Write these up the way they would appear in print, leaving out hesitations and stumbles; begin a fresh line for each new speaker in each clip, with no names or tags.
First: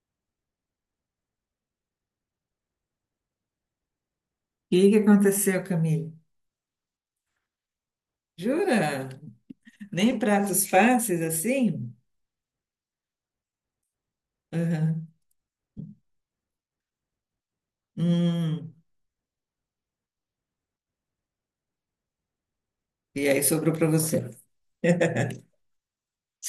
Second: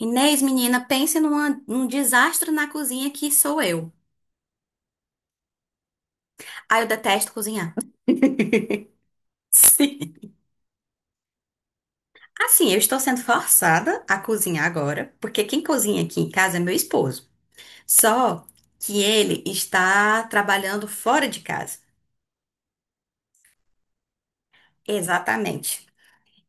Inês, menina, pense num desastre na cozinha que sou eu.
E aí, o que aconteceu, Camille?
Ah, eu detesto cozinhar.
Jura?
Sim.
Nem pratos fáceis assim?
Assim, eu estou sendo forçada a cozinhar
Aham.
agora, porque quem cozinha aqui em casa é meu esposo. Só
Hum.
que ele está trabalhando fora de casa.
E aí sobrou para você.
Exatamente.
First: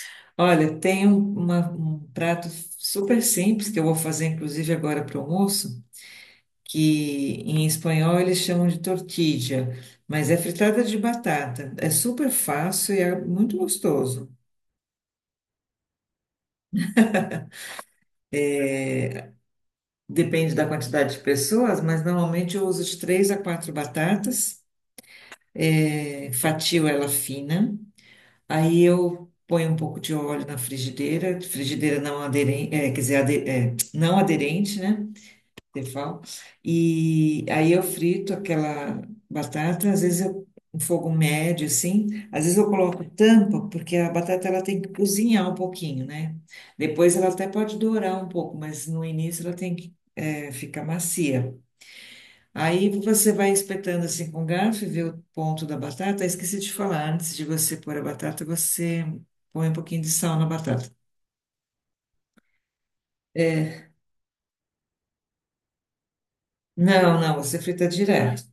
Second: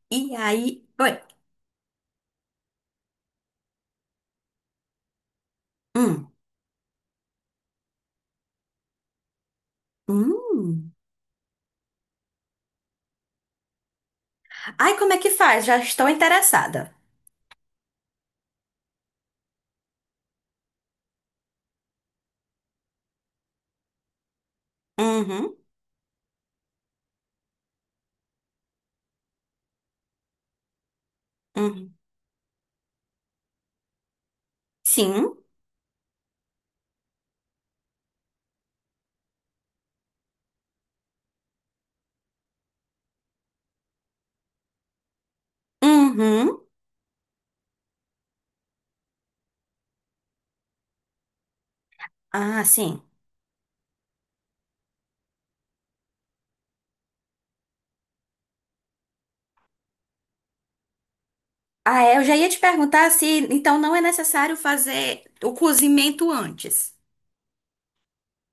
E
Olha,
aí.
tem
Oi.
um prato super simples que eu vou fazer, inclusive, agora para o almoço,
Hum.
que em espanhol eles chamam de tortilla, mas é fritada
Hum.
de batata. É super fácil e é muito gostoso.
Ai, como é que faz? Já estou interessada.
Depende da quantidade de pessoas, mas normalmente eu uso de 3 a 4 batatas,
Uhum.
fatio ela fina. Aí eu ponho um pouco de óleo na frigideira,
Uhum.
frigideira não aderente, é, quer dizer, não aderente, né?
Sim.
Tefal. E aí eu frito aquela batata, às vezes eu um fogo médio, assim, às vezes eu coloco tampa, porque a batata ela tem que cozinhar um pouquinho, né?
Uhum.
Depois ela até pode dourar um pouco, mas no início ela tem que ficar macia.
Ah,
Aí
sim.
você vai espetando assim com garfo e vê o ponto da batata. Esqueci de falar, antes de você pôr a batata, você põe um pouquinho de sal na batata.
Ah, é, eu já ia te perguntar se então
É,
não é necessário fazer o cozimento antes.
não, não, você frita direto,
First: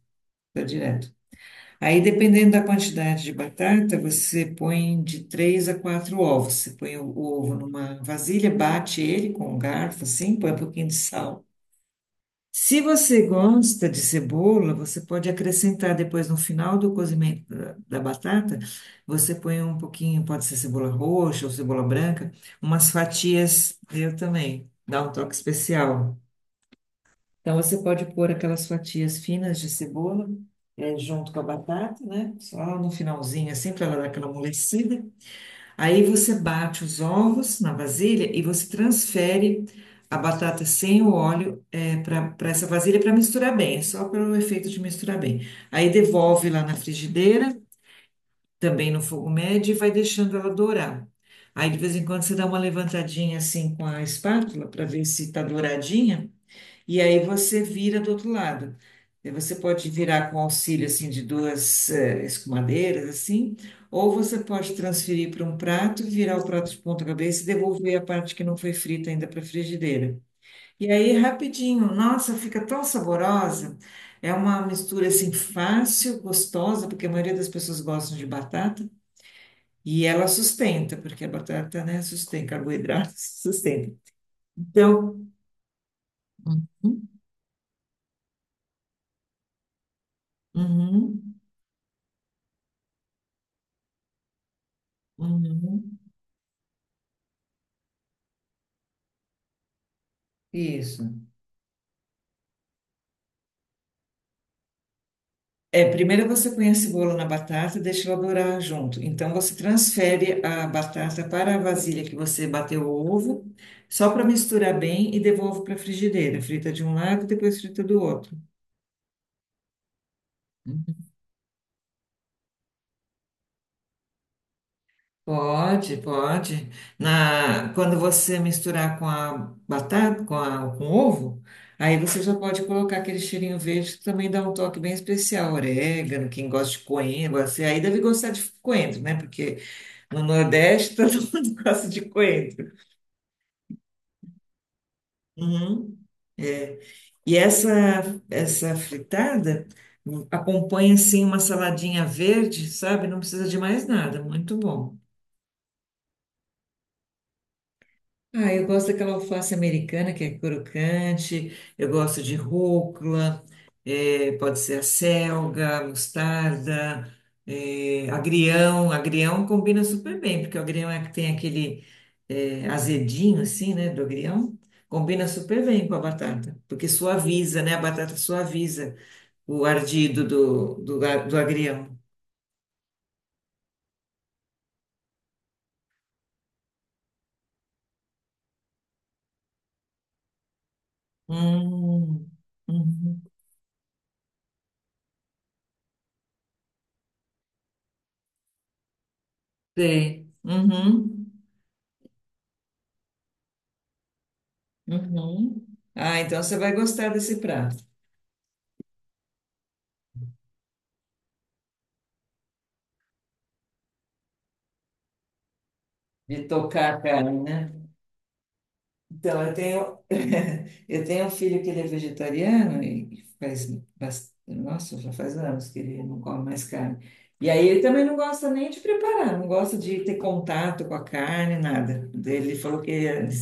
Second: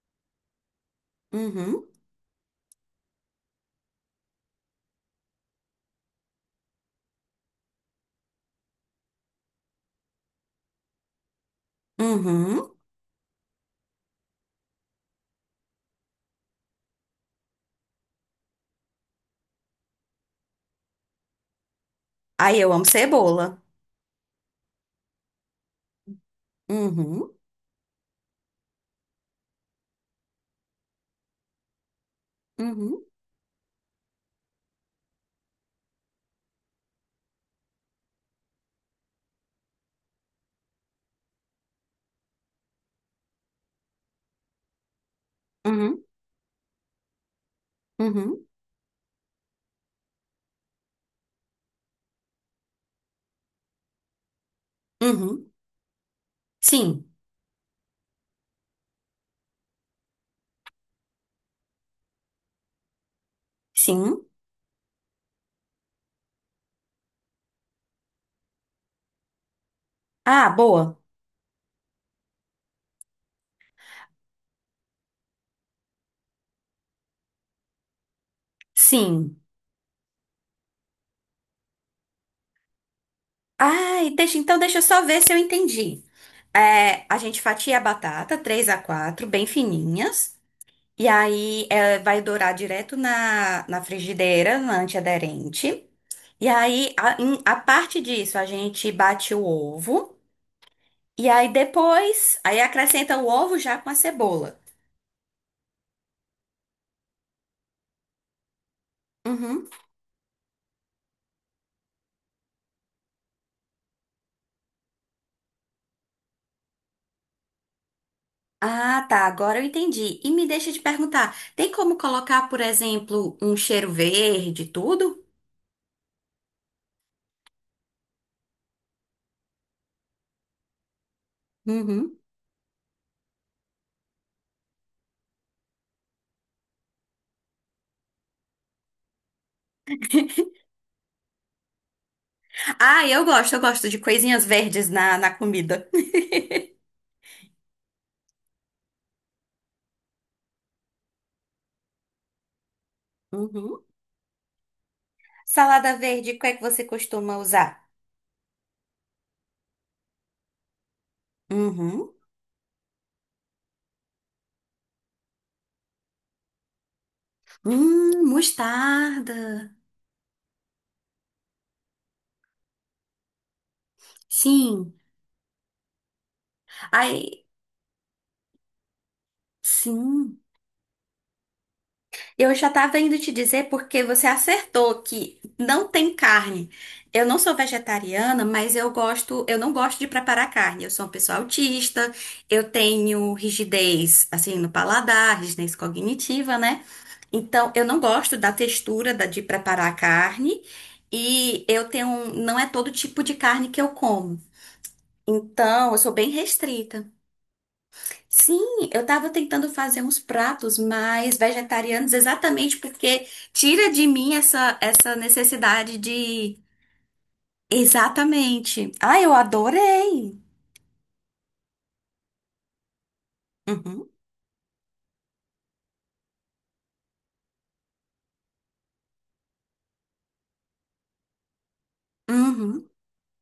frita direto.
Uhum,
Aí, dependendo da quantidade de batata, você põe de 3 a 4 ovos. Você põe o ovo numa vasilha, bate ele com um garfo assim, põe um pouquinho de sal.
uhum.
Se você gosta de cebola, você pode acrescentar depois no final do cozimento da, da batata, você põe um pouquinho, pode ser cebola roxa ou cebola branca,
Aí eu amo
umas
cebola.
fatias, eu também, dá um toque especial.
Uhum,
Então você pode pôr aquelas fatias finas de cebola junto com a batata, né? Só no
uhum,
finalzinho, assim, para ela dar aquela amolecida. Aí você bate os ovos na vasilha e você transfere a batata sem o óleo para essa vasilha para misturar bem, é só pelo efeito de misturar bem. Aí
uhum,
devolve lá na frigideira,
uhum,
também no fogo médio, e vai deixando ela dourar. Aí de vez em quando você dá uma levantadinha assim com a espátula para ver se está
uhum.
douradinha. E
Sim,
aí você vira do outro lado. E você pode virar com auxílio assim de duas escumadeiras assim, ou
sim.
você pode transferir para um prato, virar o prato de ponta cabeça e devolver a parte que não foi frita ainda para a frigideira.
Ah,
E
boa.
aí rapidinho, nossa, fica tão saborosa. É uma mistura assim fácil, gostosa, porque a maioria das pessoas gostam de batata.
Sim.
E ela sustenta, porque a batata, né, sustenta, carboidrato sustenta.
Ai, deixa, então deixa eu só ver
Então,
se eu entendi. É,
uhum,
a gente fatia a batata, três a quatro, bem fininhas. E
uhum,
aí é, vai dourar direto na frigideira, na antiaderente.
uhum.
E aí, a parte disso, a gente bate o ovo.
Isso.
E aí depois, aí acrescenta o ovo já com a cebola.
É, primeiro você põe a cebola na batata e deixa ela dourar junto. Então você
Uhum.
transfere a batata para a vasilha que você bateu o ovo, só para misturar bem e devolve para a frigideira. Frita de um lado, depois frita do outro.
Ah, tá, agora eu entendi. E me deixa te perguntar, tem como colocar, por exemplo, um cheiro verde, e tudo?
Pode, pode. Quando você misturar com a batata, com a, com o ovo, aí
Uhum.
você já pode colocar aquele cheirinho verde que também dá um toque bem especial. Orégano, quem gosta de coentro, você aí deve gostar de coentro, né? Porque no Nordeste, todo mundo gosta de coentro.
Ah, eu gosto de coisinhas verdes na comida.
Uhum. E essa fritada acompanha, assim, uma saladinha verde, sabe? Não precisa de
Uhum.
mais nada, muito bom.
Salada verde, qual é que você costuma usar?
Ah, eu gosto daquela alface americana que é crocante, eu
Uhum.
gosto de rúcula. É, pode ser a selga, a mostarda, agrião.
Mostarda.
Agrião combina super bem, porque o agrião é que tem aquele azedinho, assim, né, do agrião.
Sim.
Combina super bem com a batata, porque
Aí,
suaviza, né? A batata suaviza o ardido
sim.
do agrião.
Eu já estava indo te dizer porque você acertou que não tem carne. Eu não sou vegetariana, mas eu gosto, eu não gosto de preparar carne. Eu sou uma pessoa autista,
Hum,
eu
uhum,
tenho rigidez assim no paladar, rigidez cognitiva, né? Então, eu não gosto da textura de preparar a
sei.
carne
Uhum,
e eu tenho, não é todo tipo de carne que eu como.
uhum.
Então, eu sou
Ah,
bem
então você vai
restrita.
gostar desse prato,
Sim, eu estava tentando fazer uns pratos mais vegetarianos, exatamente porque tira de mim essa, essa necessidade
de
de.
tocar a carne, né?
Exatamente. Ah, eu
Então, eu tenho,
adorei!
eu tenho um filho que ele é vegetariano e faz,
Uhum.
nossa, já faz anos que ele não come mais carne. E aí ele também não gosta nem de preparar, não gosta de ter contato com a carne, nada. Ele falou
Uhum.
que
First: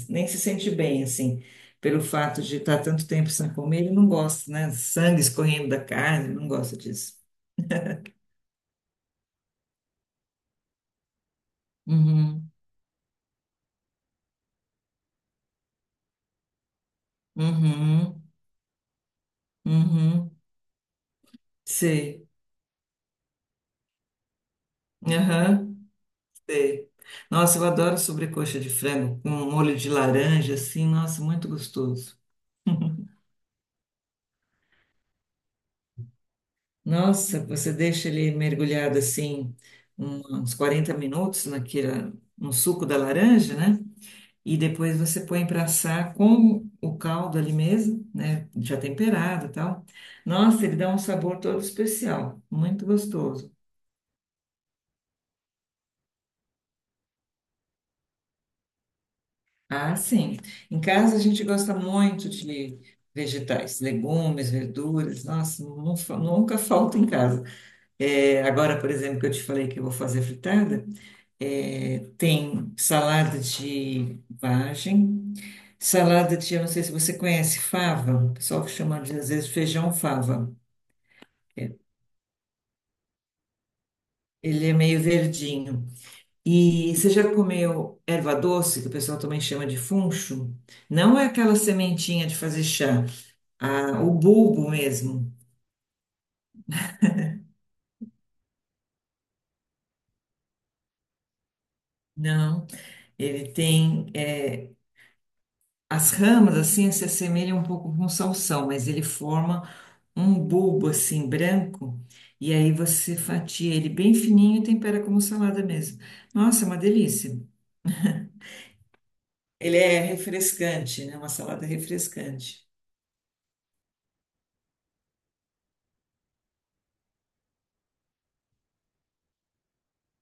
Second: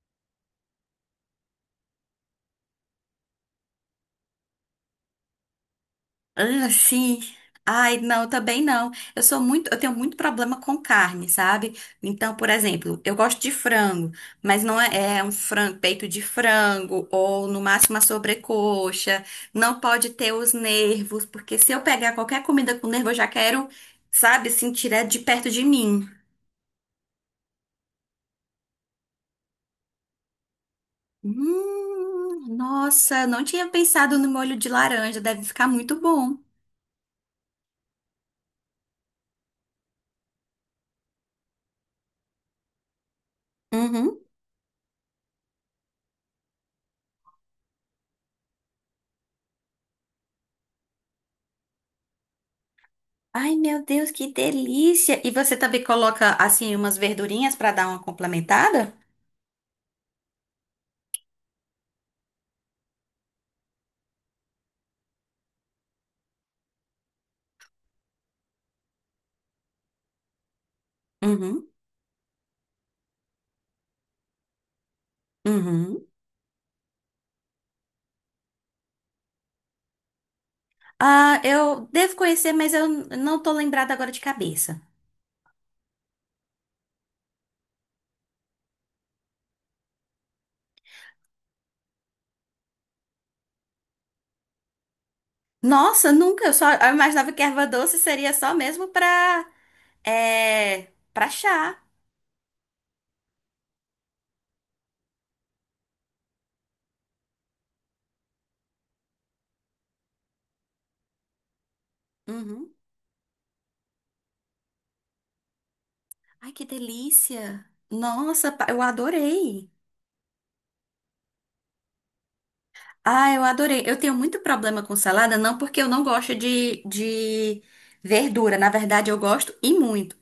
nem se sente bem, assim, pelo fato de estar tanto tempo sem comer, ele não gosta, né? Sangue escorrendo da carne, não
Ah,
gosta disso.
sim. Ai, não, também não. Eu sou muito, eu tenho muito problema com carne, sabe? Então, por
Uhum,
exemplo, eu gosto de frango, mas não é, é um frango, peito de frango ou no máximo a
uhum,
sobrecoxa. Não pode
uhum,
ter os nervos, porque se eu pegar
sei.
qualquer comida com nervo, eu já quero, sabe, assim, tirar de perto de
Aham.
mim.
Sei. Nossa, eu adoro sobrecoxa de frango com molho de laranja, assim, nossa, muito gostoso.
Nossa, não tinha pensado no molho de laranja, deve ficar muito bom.
Nossa, você deixa ele mergulhado assim uns 40 minutos naquela, no suco da laranja, né?
Uhum.
E depois você põe para assar com o caldo ali mesmo, né? Já temperado e tal. Nossa, ele dá um sabor todo especial, muito gostoso.
Ai, meu Deus, que delícia! E você também coloca, assim, umas verdurinhas para dar uma complementada?
Ah, sim. Em casa a gente gosta muito de vegetais, legumes, verduras. Nossa, nunca falta em casa. É, agora, por exemplo, que eu te falei que eu vou fazer fritada,
Uhum,
é, tem salada de vagem,
uhum.
salada de, eu não sei se você conhece, fava, o pessoal que chama de, às vezes, feijão fava.
Ah, eu
É,
devo conhecer, mas eu não tô lembrada agora de
ele é
cabeça.
meio verdinho. E você já comeu erva doce, que o pessoal também chama de funcho? Não é aquela sementinha de fazer chá. A- o bulbo mesmo.
Nossa, nunca. Eu só eu imaginava que erva doce seria só mesmo pra, é, pra chá.
Não, ele tem as ramas assim se assemelham um pouco com salsão, mas ele forma um bulbo assim branco e aí
Uhum.
você fatia ele bem fininho e tempera como salada mesmo.
Ai, que
Nossa, é uma delícia.
delícia! Nossa, eu adorei.
Ele é refrescante, né? Uma salada refrescante.
Ah, eu adorei. Eu tenho muito problema com salada, não porque eu não gosto de verdura. Na verdade, eu gosto e muito.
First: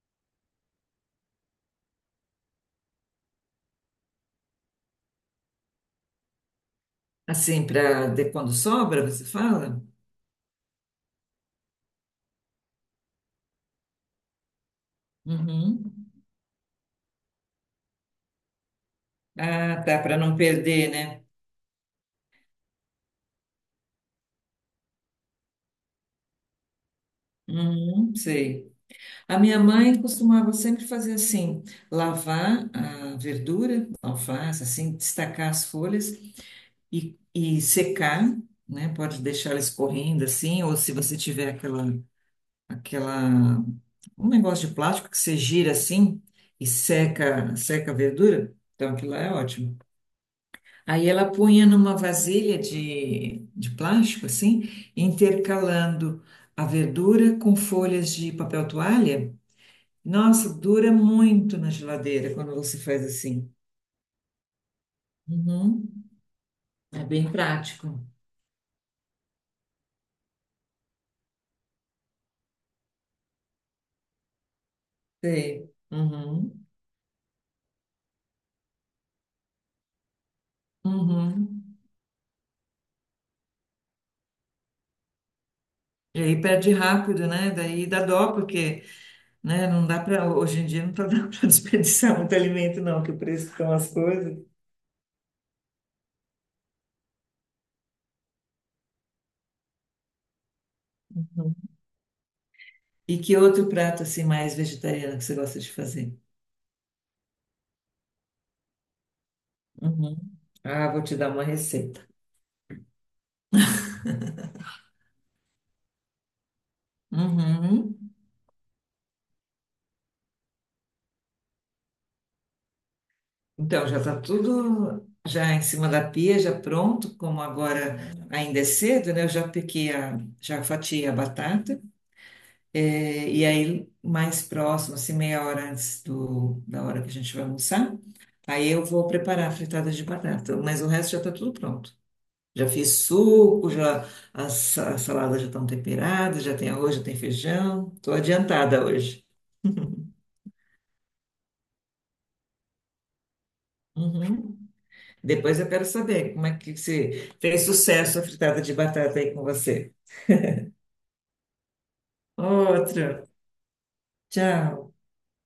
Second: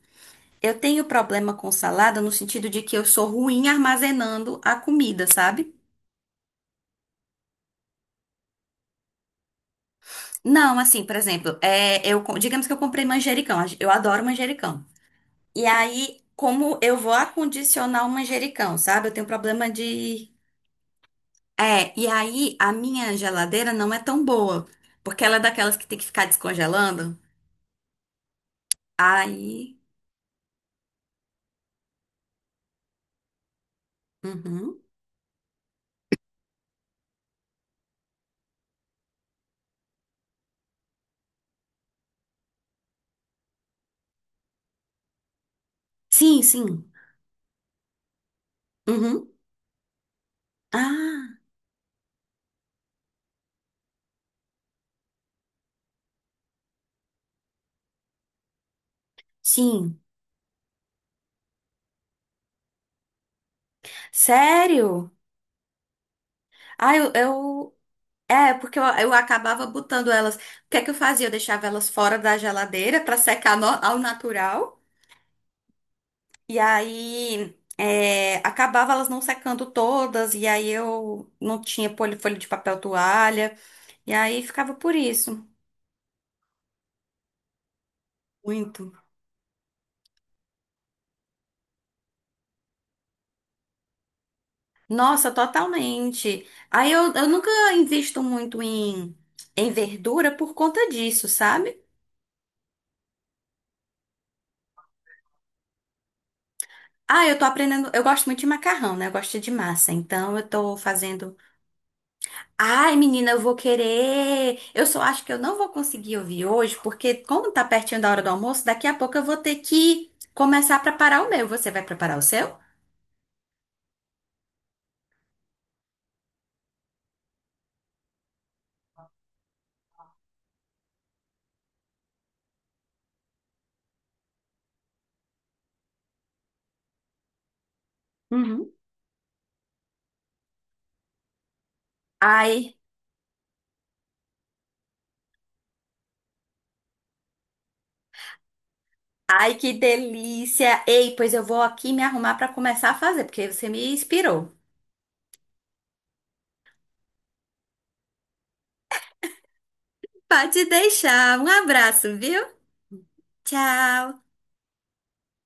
Eu tenho problema com salada no sentido de que eu sou ruim armazenando a comida, sabe?
Assim, para quando sobra, você fala?
Não, assim, por exemplo, é, eu, digamos que eu comprei manjericão, eu adoro manjericão. E
Uhum.
aí, como eu vou acondicionar o manjericão, sabe? Eu tenho problema
Ah, tá, para
de.
não perder, né?
É, e aí a minha geladeira não é tão boa, porque ela é daquelas que tem que ficar descongelando.
Uhum, sei. A minha
Aí.
mãe costumava sempre fazer assim, lavar a verdura, alface,
Uhum.
assim, destacar as folhas e secar, né? Pode deixar ela escorrendo assim, ou se você tiver aquela, aquela, um negócio de plástico que você gira assim
Sim,
e
sim.
seca, seca a verdura, então aquilo lá
Uhum.
é ótimo. Aí ela
Ah,
punha numa vasilha de plástico assim, intercalando a verdura com folhas de papel toalha,
sim.
nossa, dura muito na geladeira quando você faz assim.
Sério?
Uhum.
Ah,
É
eu,
bem
eu
prático.
É, porque eu acabava botando elas. O que é que eu fazia? Eu deixava elas fora da geladeira para secar ao natural.
Sei.
E
Uhum.
aí é, acabava elas não secando todas. E aí eu não
Uhum.
tinha folha de papel toalha. E aí ficava por isso.
E aí perde rápido, né? Daí dá dó, porque,
Muito.
né, não dá para, hoje em dia não tá dando para desperdiçar muito alimento não, que o preço estão as coisas.
Nossa, totalmente. Aí eu nunca invisto muito em, em verdura por conta disso,
Uhum.
sabe?
E que outro prato assim mais vegetariano que você gosta de fazer?
Ah, eu tô aprendendo. Eu gosto muito de macarrão, né? Eu gosto de massa.
Uhum.
Então eu tô
Ah, vou te dar
fazendo.
uma receita.
Ai, menina, eu vou querer. Eu só acho que eu não vou conseguir ouvir hoje, porque como tá
Uhum.
pertinho da hora do almoço, daqui a pouco eu vou ter que começar a preparar o meu. Você vai preparar o seu?
Então, já está tudo já em cima da pia, já pronto, como agora ainda é cedo, né? Eu já piquei já fatiei a batata, e aí mais próximo, assim, meia hora antes do, da hora que a gente vai almoçar, aí
Uhum.
eu vou preparar a fritada de batata, mas o resto já está tudo pronto. Já
Ai,
fiz suco, já as saladas já estão temperadas, já tem arroz, já tem feijão. Estou adiantada hoje.
ai, que delícia! Ei, pois eu vou aqui me arrumar pra começar a fazer, porque você me inspirou.
Uhum. Depois eu quero saber como é que se fez sucesso a fritada de batata aí com você.
Pode deixar. Um abraço, viu?
Outra.
Tchau.
Tchau.